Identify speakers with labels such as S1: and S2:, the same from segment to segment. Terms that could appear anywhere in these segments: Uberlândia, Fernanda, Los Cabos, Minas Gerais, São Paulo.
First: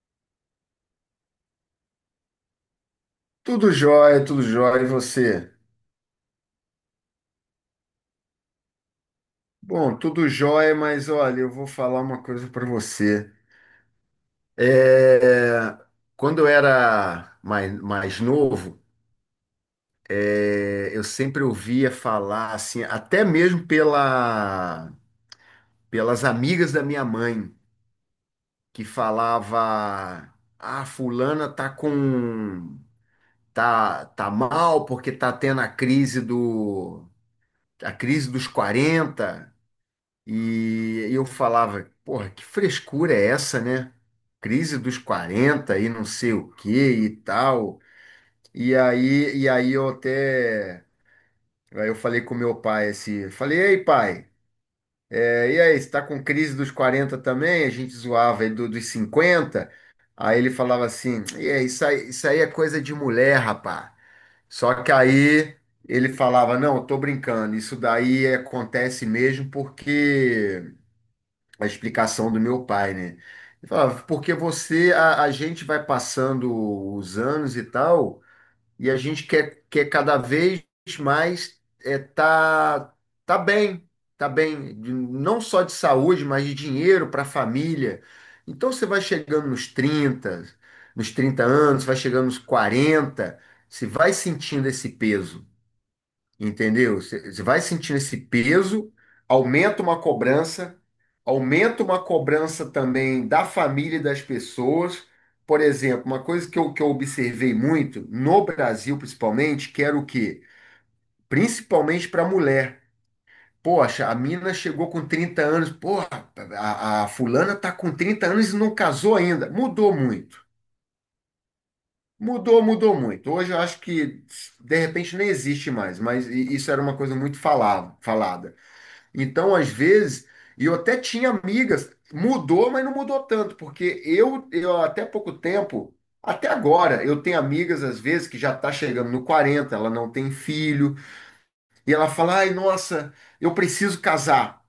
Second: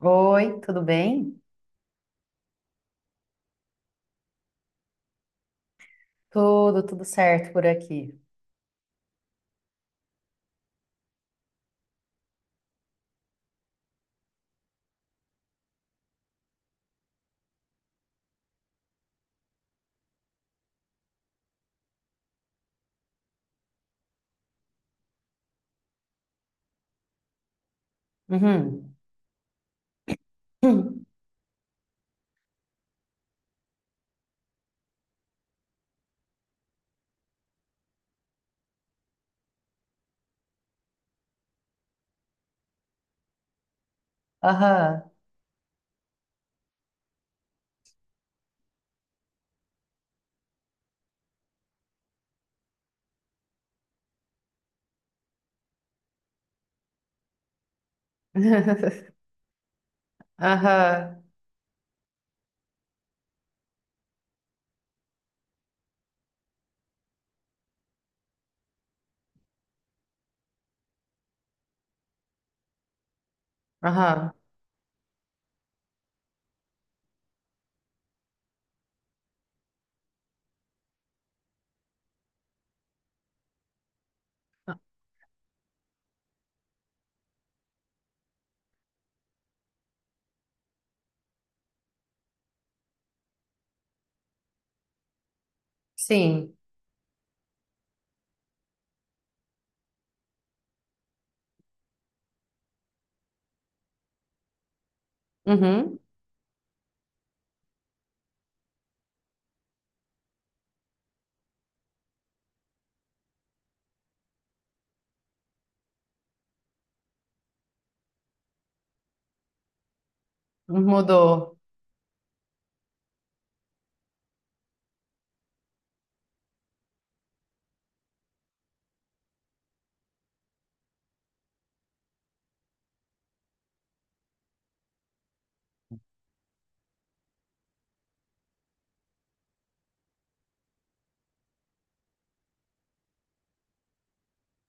S1: Oi, tudo bem?
S2: Tudo jóia, e você?
S1: Tudo, tudo certo por aqui.
S2: Bom, tudo jóia, mas olha, eu vou falar uma coisa para você. É, Quando eu era mais novo, eu sempre ouvia falar, assim, até mesmo pelas amigas da minha mãe, que
S1: Uhum.
S2: falava, ah,
S1: Hum.
S2: fulana tá mal porque tá tendo a crise dos 40. E eu falava, porra, que frescura é essa, né? Crise dos
S1: Aham.
S2: 40 e não sei o que e tal. E aí eu até. Aí eu falei com meu pai assim, falei, ei pai, e aí, você tá com crise dos 40 também? A gente zoava ele dos 50. Aí ele falava
S1: Aham.
S2: assim, e aí, isso aí é coisa de mulher, rapá. Só que aí ele falava, não, eu tô brincando, isso daí acontece mesmo porque a explicação do meu pai, né? Ele falava,
S1: Aham.
S2: porque você, a gente vai passando os anos e tal, e a gente quer cada vez mais, é, tá, tá bem, tá bem, não só de saúde, mas de dinheiro para a família. Então você vai chegando nos 30, nos 30 anos, vai chegando nos 40, você vai sentindo esse peso.
S1: Sim.
S2: Entendeu? Você vai sentindo esse peso, aumenta uma cobrança, aumenta uma cobrança também da família e das pessoas. Por
S1: Uhum.
S2: exemplo, uma coisa que eu observei muito, no Brasil principalmente, que era o quê? Principalmente para mulher. Poxa, a mina chegou com 30 anos, porra, a fulana tá com 30 anos e não casou ainda. Mudou muito.
S1: Mudou.
S2: Mudou, mudou muito. Hoje eu acho que de repente nem existe mais, mas isso era uma coisa muito falada. Então, às vezes, e eu até tinha amigas, mudou, mas não mudou tanto, porque eu até pouco tempo, até agora, eu tenho amigas, às vezes, que já está chegando no 40, ela não tem filho, e ela fala, ai, nossa, eu preciso casar.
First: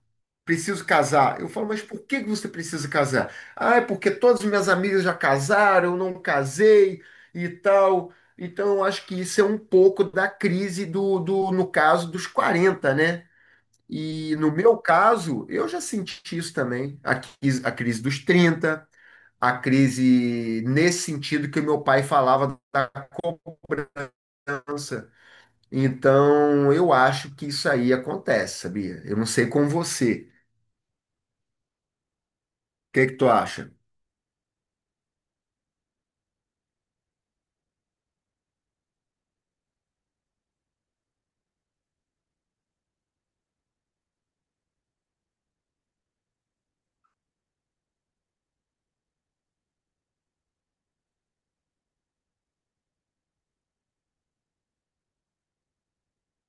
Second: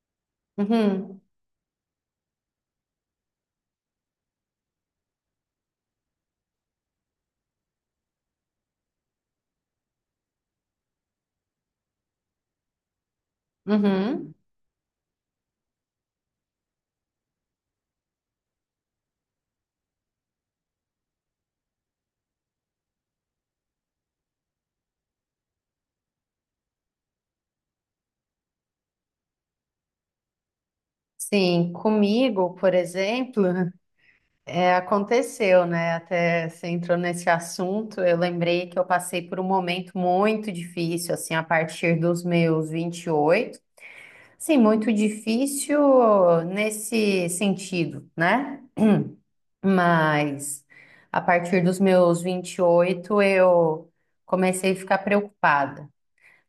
S2: Preciso
S1: Uhum.
S2: casar. Eu falo, mas por que que você precisa casar? Ah, é porque todas as minhas amigas já casaram, eu não casei e tal. Então, eu acho que isso é um pouco da crise no caso, dos 40, né?
S1: Uhum.
S2: E no meu caso, eu já senti isso também, a crise dos 30, a crise nesse sentido que o meu pai falava da cobrança. Então, eu acho que isso aí acontece, sabia? Eu não sei com você.
S1: Sim, comigo, por
S2: O que que tu
S1: exemplo,
S2: acha?
S1: aconteceu, né? Até você entrou nesse assunto, eu lembrei que eu passei por um momento muito difícil, assim, a partir dos meus 28. Sim, muito difícil nesse sentido, né? Mas a partir dos meus 28 eu comecei a ficar preocupada.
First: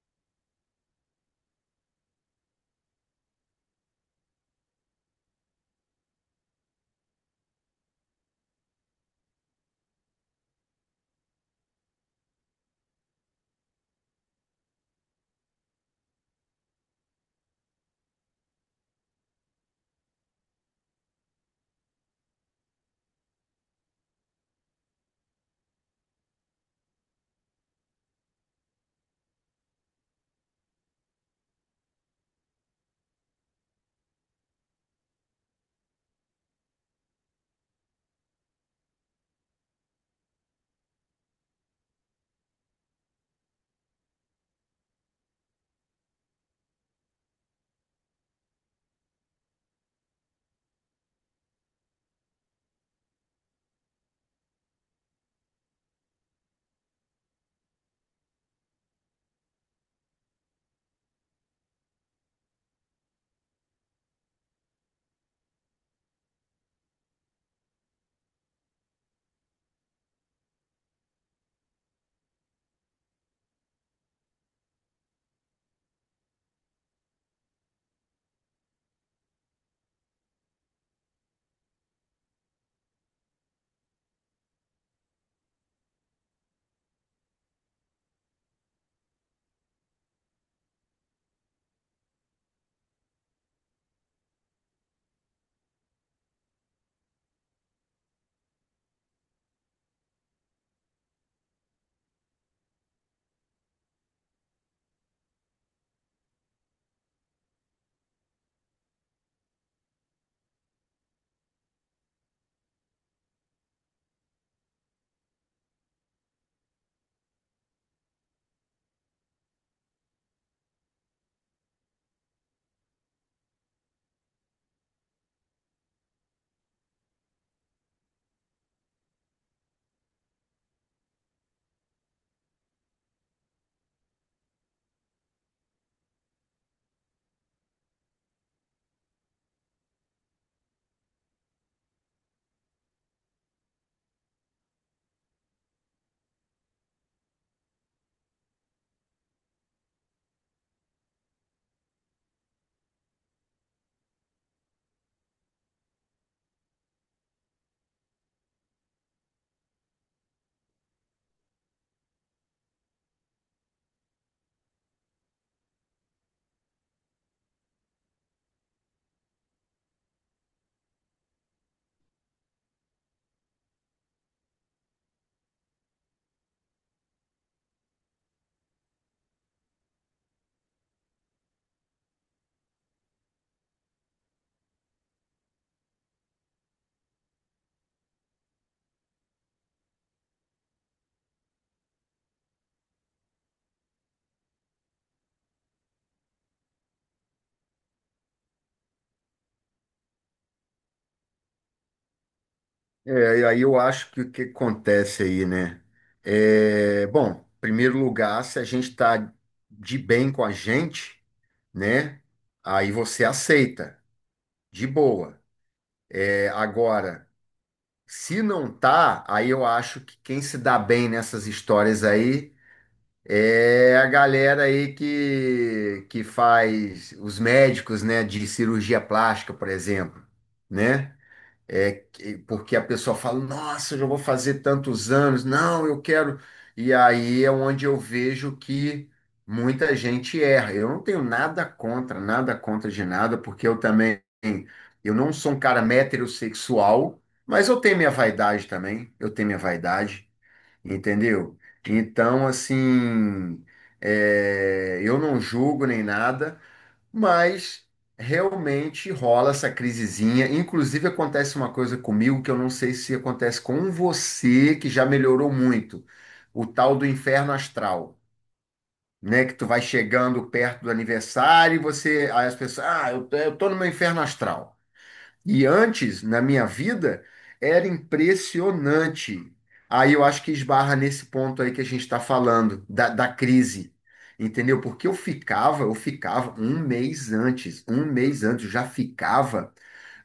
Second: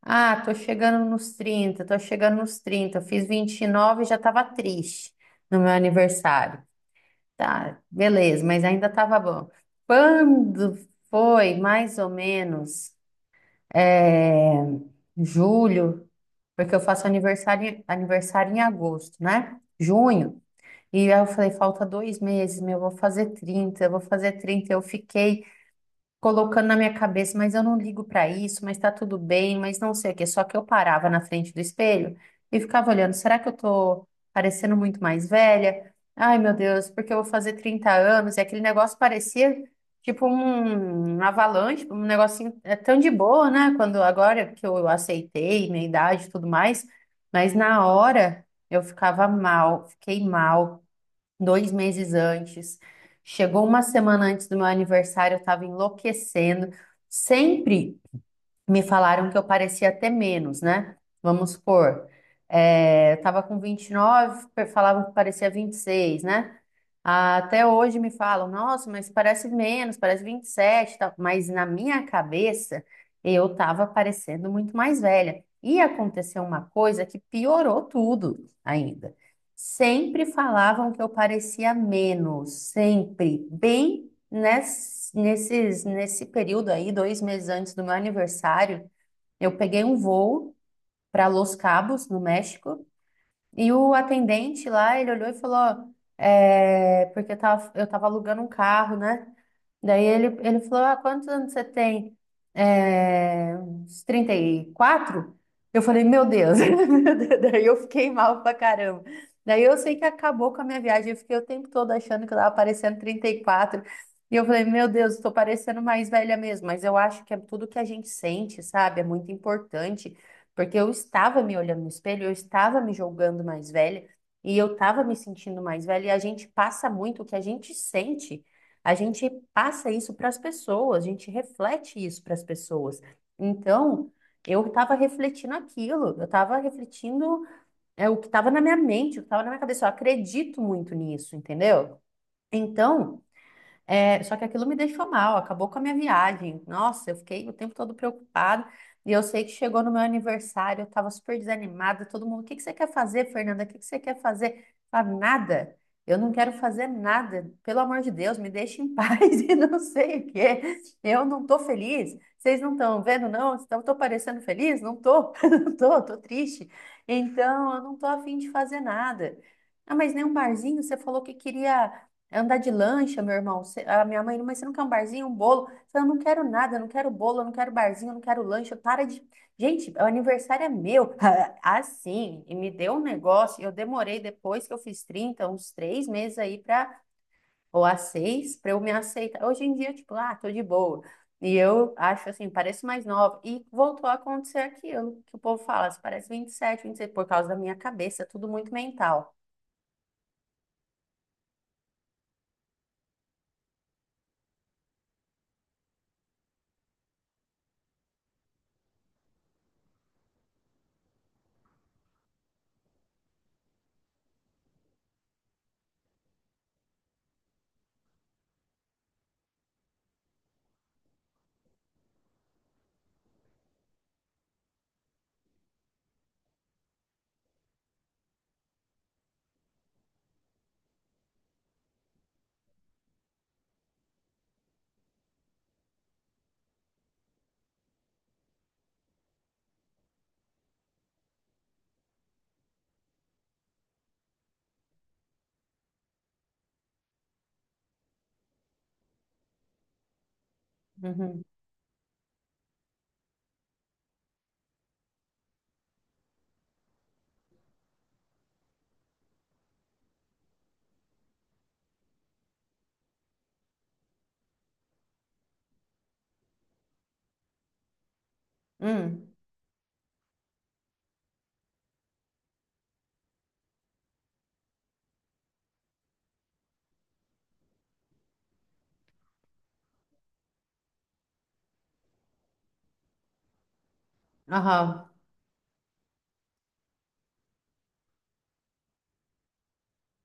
S1: Ah, tô chegando nos 30, tô chegando nos 30. Eu fiz 29 e já tava triste no meu aniversário. Tá, beleza, mas ainda tava bom. Quando foi mais ou menos é, julho porque eu faço aniversário em agosto, né? Junho. E aí eu falei, falta 2 meses, meu, eu vou fazer 30, eu vou fazer trinta, eu fiquei colocando na minha cabeça, mas eu não ligo para isso, mas tá tudo bem, mas não sei o quê. Só que eu parava na frente do espelho e ficava olhando, será que eu tô parecendo muito mais velha? Ai, meu Deus, porque eu vou fazer 30 anos e aquele negócio parecia tipo um avalanche, um negocinho é tão de boa, né? Quando agora que eu aceitei minha idade e tudo mais, mas na hora eu ficava mal, fiquei mal 2 meses antes. Chegou uma semana antes do meu aniversário, eu estava enlouquecendo. Sempre me falaram que eu parecia até menos, né? Vamos supor, eu tava com 29, falavam que parecia 26, né? Ah, até hoje me falam, nossa, mas parece menos, parece 27, e tal. Mas na minha cabeça eu tava parecendo muito mais velha. E aconteceu uma coisa que piorou tudo ainda. Sempre falavam que eu parecia menos, sempre, bem. Nesse período aí, dois meses antes do meu aniversário, eu peguei um voo para Los Cabos, no México, e o atendente lá, ele olhou e falou, ó, porque eu tava alugando um carro, né? Daí ele falou, ah, quantos anos você tem? Uns 34? Eu falei, meu Deus. Daí eu fiquei mal pra caramba. Daí eu sei que acabou com a minha viagem. Eu fiquei o tempo todo achando que eu tava parecendo 34. E quatro. E eu falei, meu Deus, tô parecendo mais velha mesmo. Mas eu acho que é tudo que a gente sente, sabe? É muito importante. Porque eu estava me olhando no espelho, eu estava me julgando mais velha e eu estava me sentindo mais velha. E a gente passa muito o que a gente sente, a gente passa isso para as pessoas, a gente reflete isso para as pessoas. Então, eu estava refletindo aquilo, eu estava refletindo o que estava na minha mente, o que estava na minha cabeça. Eu acredito muito nisso, entendeu? Então. Só que aquilo me deixou mal, acabou com a minha viagem. Nossa, eu fiquei o tempo todo preocupada. E eu sei que chegou no meu aniversário, eu estava super desanimada. Todo mundo, o que que você quer fazer, Fernanda? O que que você quer fazer? Eu falava, nada. Eu não quero fazer nada. Pelo amor de Deus, me deixe em paz e não sei o quê. Eu não tô feliz. Vocês não estão vendo, não? Eu tô parecendo feliz? Não tô, não tô, tô triste. Então, eu não tô afim de fazer nada. Ah, mas nem um barzinho, você falou que queria. É andar de lancha, meu irmão. A minha mãe, mas você não quer um barzinho, um bolo? Eu falei, eu não quero nada, eu não quero bolo, eu não quero barzinho, eu não quero lancha. Para de. Gente, o aniversário é meu. Assim, e me deu um negócio. Eu demorei depois que eu fiz 30 uns 3 meses aí para, ou a seis, para eu me aceitar. Hoje em dia, tipo, ah, tô de boa. E eu acho assim, pareço mais nova. E voltou a acontecer aquilo que o povo fala, você parece 27, vinte e 26, por causa da minha cabeça, tudo muito mental.
S2: E aí eu acho que o que acontece aí, né? Bom, em primeiro lugar, se a gente está de bem com a gente, né? Aí você aceita, de boa. É, agora. Se não tá, aí eu acho que quem se dá bem nessas histórias aí é a galera aí que faz os médicos, né, de cirurgia plástica, por exemplo, né? Porque a pessoa fala, nossa, eu já vou fazer tantos anos, não, eu quero. E aí é onde eu vejo que muita gente erra. Eu não tenho nada contra, nada contra de nada, porque eu também, eu não sou um cara heterossexual, mas eu tenho minha vaidade também, eu tenho minha vaidade,
S1: Uhum.
S2: entendeu? Então, assim, eu não julgo nem nada. Mas realmente rola essa crisezinha. Inclusive, acontece uma coisa comigo que eu não sei se acontece com você, que já melhorou muito. O tal do inferno astral,
S1: Hum.
S2: né? Que tu vai chegando perto do aniversário e você. Aí as pessoas, ah, eu tô no meu inferno astral. E antes, na minha vida, era impressionante. Aí eu acho que esbarra nesse ponto aí que a gente está falando, da crise. Entendeu? Porque
S1: Aham.
S2: eu ficava um mês antes, eu já ficava.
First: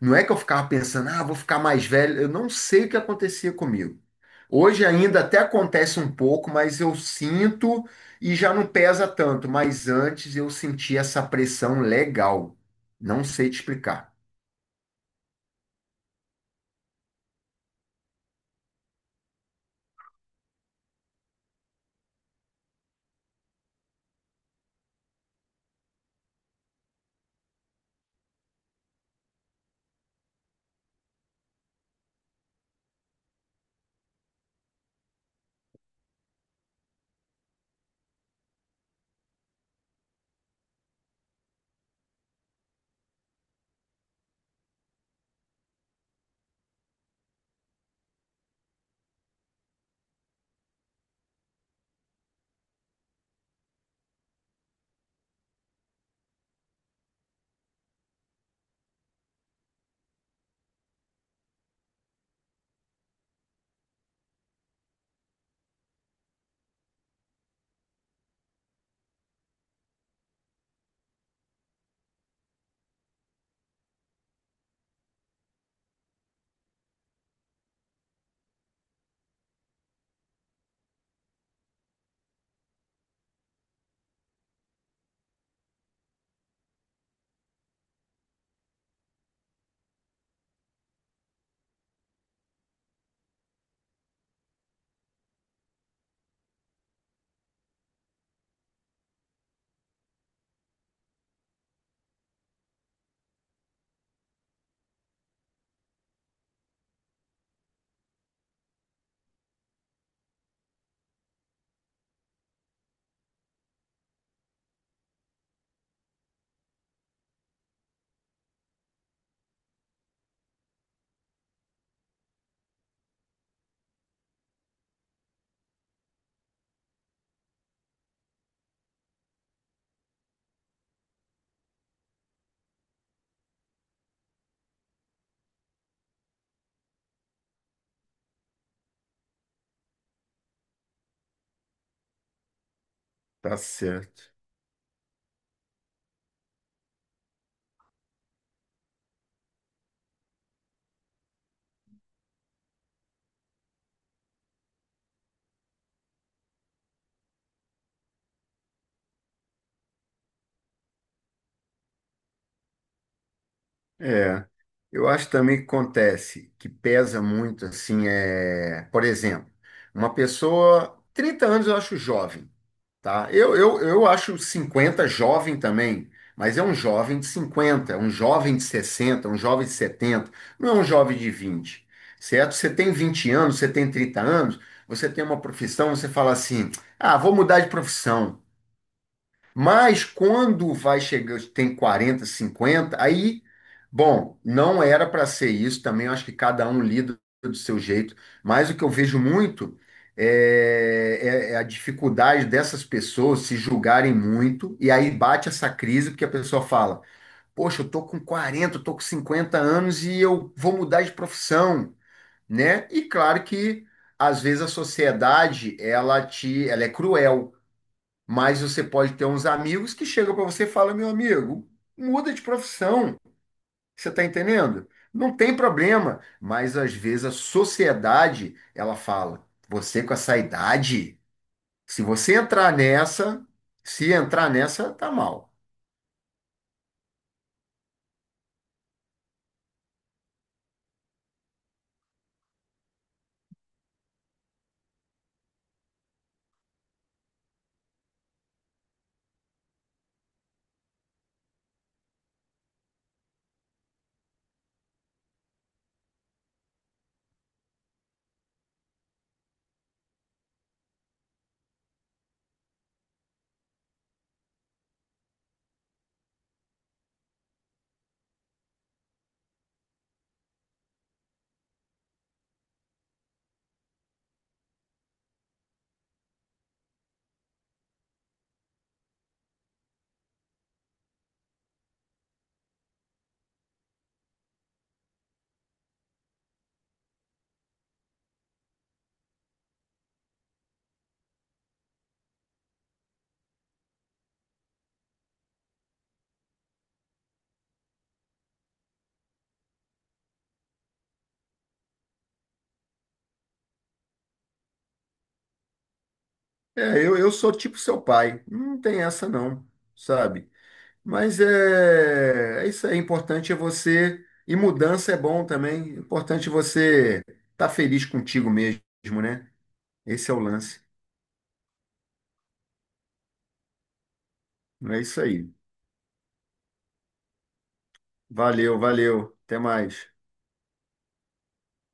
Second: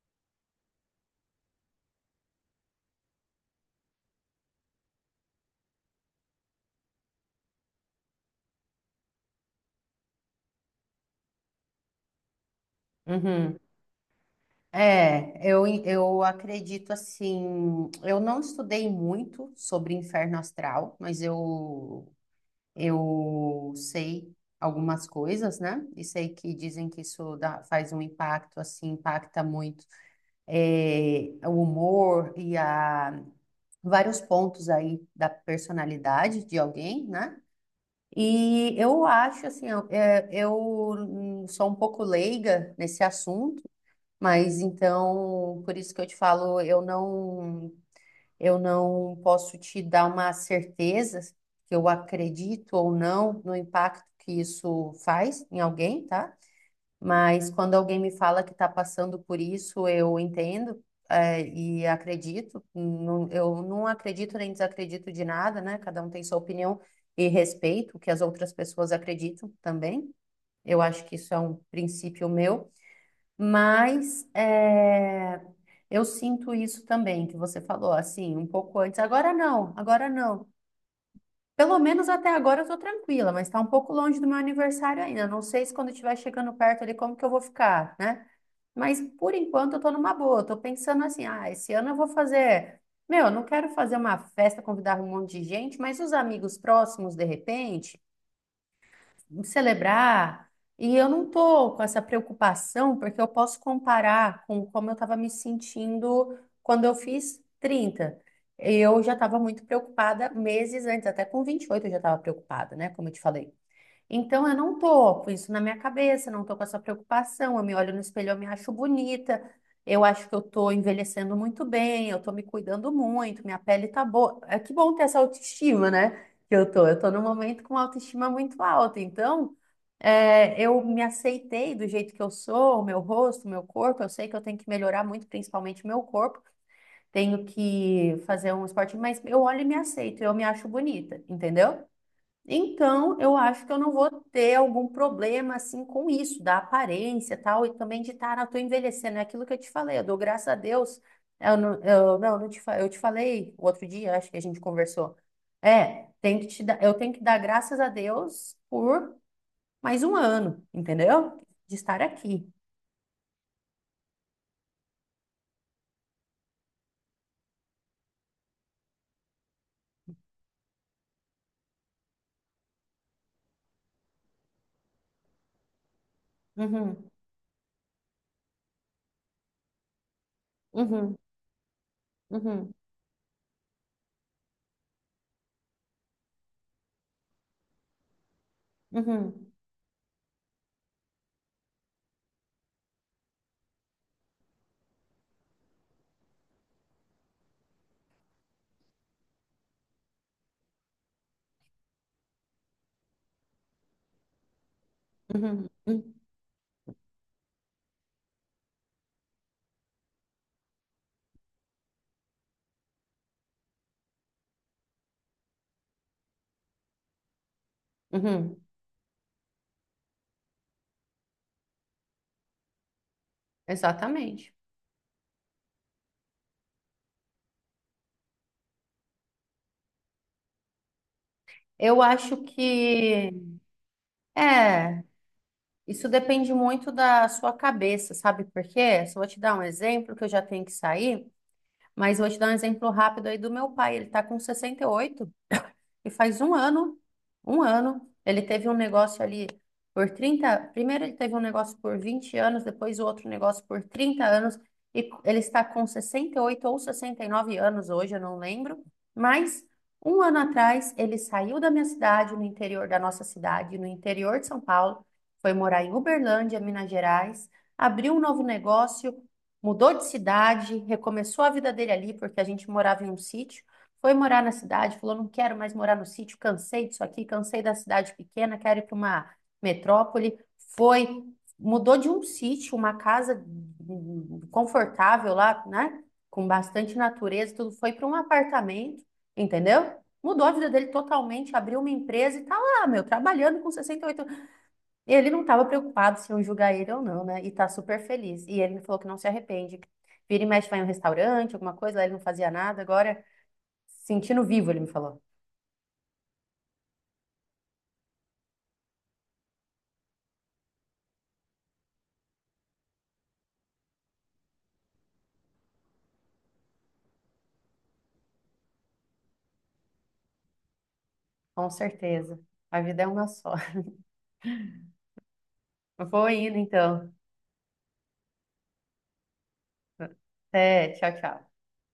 S2: Não é que eu ficava pensando, ah, vou ficar mais velho. Eu não sei o que acontecia comigo. Hoje ainda até acontece um pouco, mas eu sinto e já não pesa tanto. Mas antes eu sentia essa pressão legal. Não sei te
S1: Uhum.
S2: explicar.
S1: Eu acredito assim. Eu não estudei muito sobre inferno astral, mas eu sei algumas coisas, né? E sei que dizem que isso faz um impacto, assim, impacta muito o humor vários pontos aí da personalidade de alguém, né? E eu acho assim, eu sou um pouco leiga nesse assunto. Mas então, por isso que eu te falo, eu não posso te dar uma certeza que eu acredito ou não no impacto que isso faz em alguém, tá? Mas quando alguém me fala que está passando por isso, eu entendo, e acredito. Eu não acredito nem desacredito de nada, né? Cada um tem sua opinião e respeito o que as outras pessoas acreditam também. Eu acho que isso é um princípio meu. Mas eu sinto isso também, que você falou, assim, um pouco antes. Agora não, agora não. Pelo menos até agora eu tô tranquila, mas tá um pouco longe do meu aniversário ainda. Não sei se quando estiver chegando perto ali como que eu vou ficar, né? Mas por enquanto eu tô numa boa. Eu tô pensando assim, ah, esse ano eu vou fazer. Meu, eu não quero fazer uma festa, convidar um monte de gente, mas os amigos próximos, de repente em celebrar. E eu não tô com essa preocupação, porque eu posso comparar com como eu estava me sentindo quando eu fiz trinta. Eu já estava muito preocupada meses antes, até com 28 eu já estava preocupada, né? Como eu te falei. Então, eu não tô com isso na minha cabeça, não tô com essa preocupação. Eu me olho no espelho, eu me acho bonita, eu acho que eu tô envelhecendo muito bem, eu tô me cuidando muito, minha pele tá boa. É que bom ter essa autoestima, né? Que eu tô. Eu tô num momento com uma autoestima muito alta. Então, eu me aceitei do jeito que eu sou, o meu rosto, o meu corpo. Eu sei que eu tenho que melhorar muito, principalmente o meu corpo. Tenho que fazer um esporte, mas eu olho e me aceito, eu me acho bonita, entendeu? Então, eu
S2: Tá
S1: acho que eu não vou
S2: certo.
S1: ter algum problema assim com isso, da aparência e tal, e também de estar, eu tô envelhecendo, é aquilo que eu te falei, eu dou graças a Deus, é, eu, não, não te, fa- eu te falei o outro dia, acho que a gente conversou, é, tem que te dar, eu tenho que dar graças a Deus por mais um ano, entendeu? De estar aqui.
S2: É, eu acho também que acontece, que pesa muito, assim, por exemplo, uma pessoa, 30 anos eu acho jovem, tá? Eu acho 50 jovem também, mas é um
S1: Uhum,
S2: jovem de 50, um jovem de 60, um jovem de 70, não é um
S1: uhum,
S2: jovem de 20, certo? Você
S1: uhum,
S2: tem 20 anos, você tem 30 anos, você tem uma profissão, você fala assim, ah, vou mudar de profissão.
S1: uhum,
S2: Mas quando vai chegando, tem 40, 50, aí, bom, não era para ser isso também, eu acho que cada um lida do seu jeito, mas o que eu vejo muito é a dificuldade dessas pessoas se julgarem muito, e aí bate
S1: uhum,
S2: essa crise,
S1: uhum,
S2: porque a pessoa fala: poxa, eu tô com 40, eu tô com 50 anos e eu vou mudar de profissão, né? E claro que às vezes a sociedade ela é cruel.
S1: uhum.
S2: Mas você pode ter uns amigos que chegam para você e falam, meu amigo, muda de profissão. Você está
S1: Exatamente.
S2: entendendo? Não tem problema. Mas às vezes a sociedade, ela fala, você com essa idade,
S1: Eu
S2: se você
S1: acho
S2: entrar
S1: que
S2: nessa, se entrar nessa,
S1: é.
S2: tá mal.
S1: Isso depende muito da sua cabeça, sabe por quê? Só vou te dar um exemplo, que eu já tenho que sair, mas vou te dar um exemplo rápido aí do meu pai. Ele tá com 68. E faz um ano, ele teve um negócio ali por 30. Primeiro ele teve um negócio por 20 anos, depois o outro negócio por 30 anos, e ele está com 68 ou 69 anos hoje, eu não lembro, mas um ano atrás ele saiu da minha cidade, no interior da nossa cidade, no interior de São Paulo, foi morar em Uberlândia, Minas Gerais, abriu um novo negócio, mudou de cidade, recomeçou a vida dele ali, porque a gente morava em um sítio, foi morar na cidade, falou: não quero mais morar no sítio, cansei disso aqui, cansei da cidade pequena, quero ir para uma metrópole. Foi, mudou de um sítio, uma casa confortável lá, né? Com bastante natureza, tudo. Foi para um apartamento, entendeu? Mudou a vida dele totalmente, abriu uma empresa e tá lá, meu, trabalhando com 68 anos. Ele não estava preocupado se iam julgar ele ou não, né? E tá super feliz. E ele me falou que não se arrepende. Vira e mexe, vai em um restaurante, alguma coisa, lá ele não fazia nada, agora. Sentindo vivo, ele me falou.
S2: Eu sou tipo seu pai. Não tem essa não, sabe? Mas é isso aí. É importante é você. E mudança é bom também. É importante você estar tá feliz contigo mesmo, né? Esse é o lance.
S1: Com certeza. A vida é uma só.
S2: É isso aí.
S1: Vou indo, então.
S2: Valeu, valeu. Até mais.
S1: Até, tchau, tchau.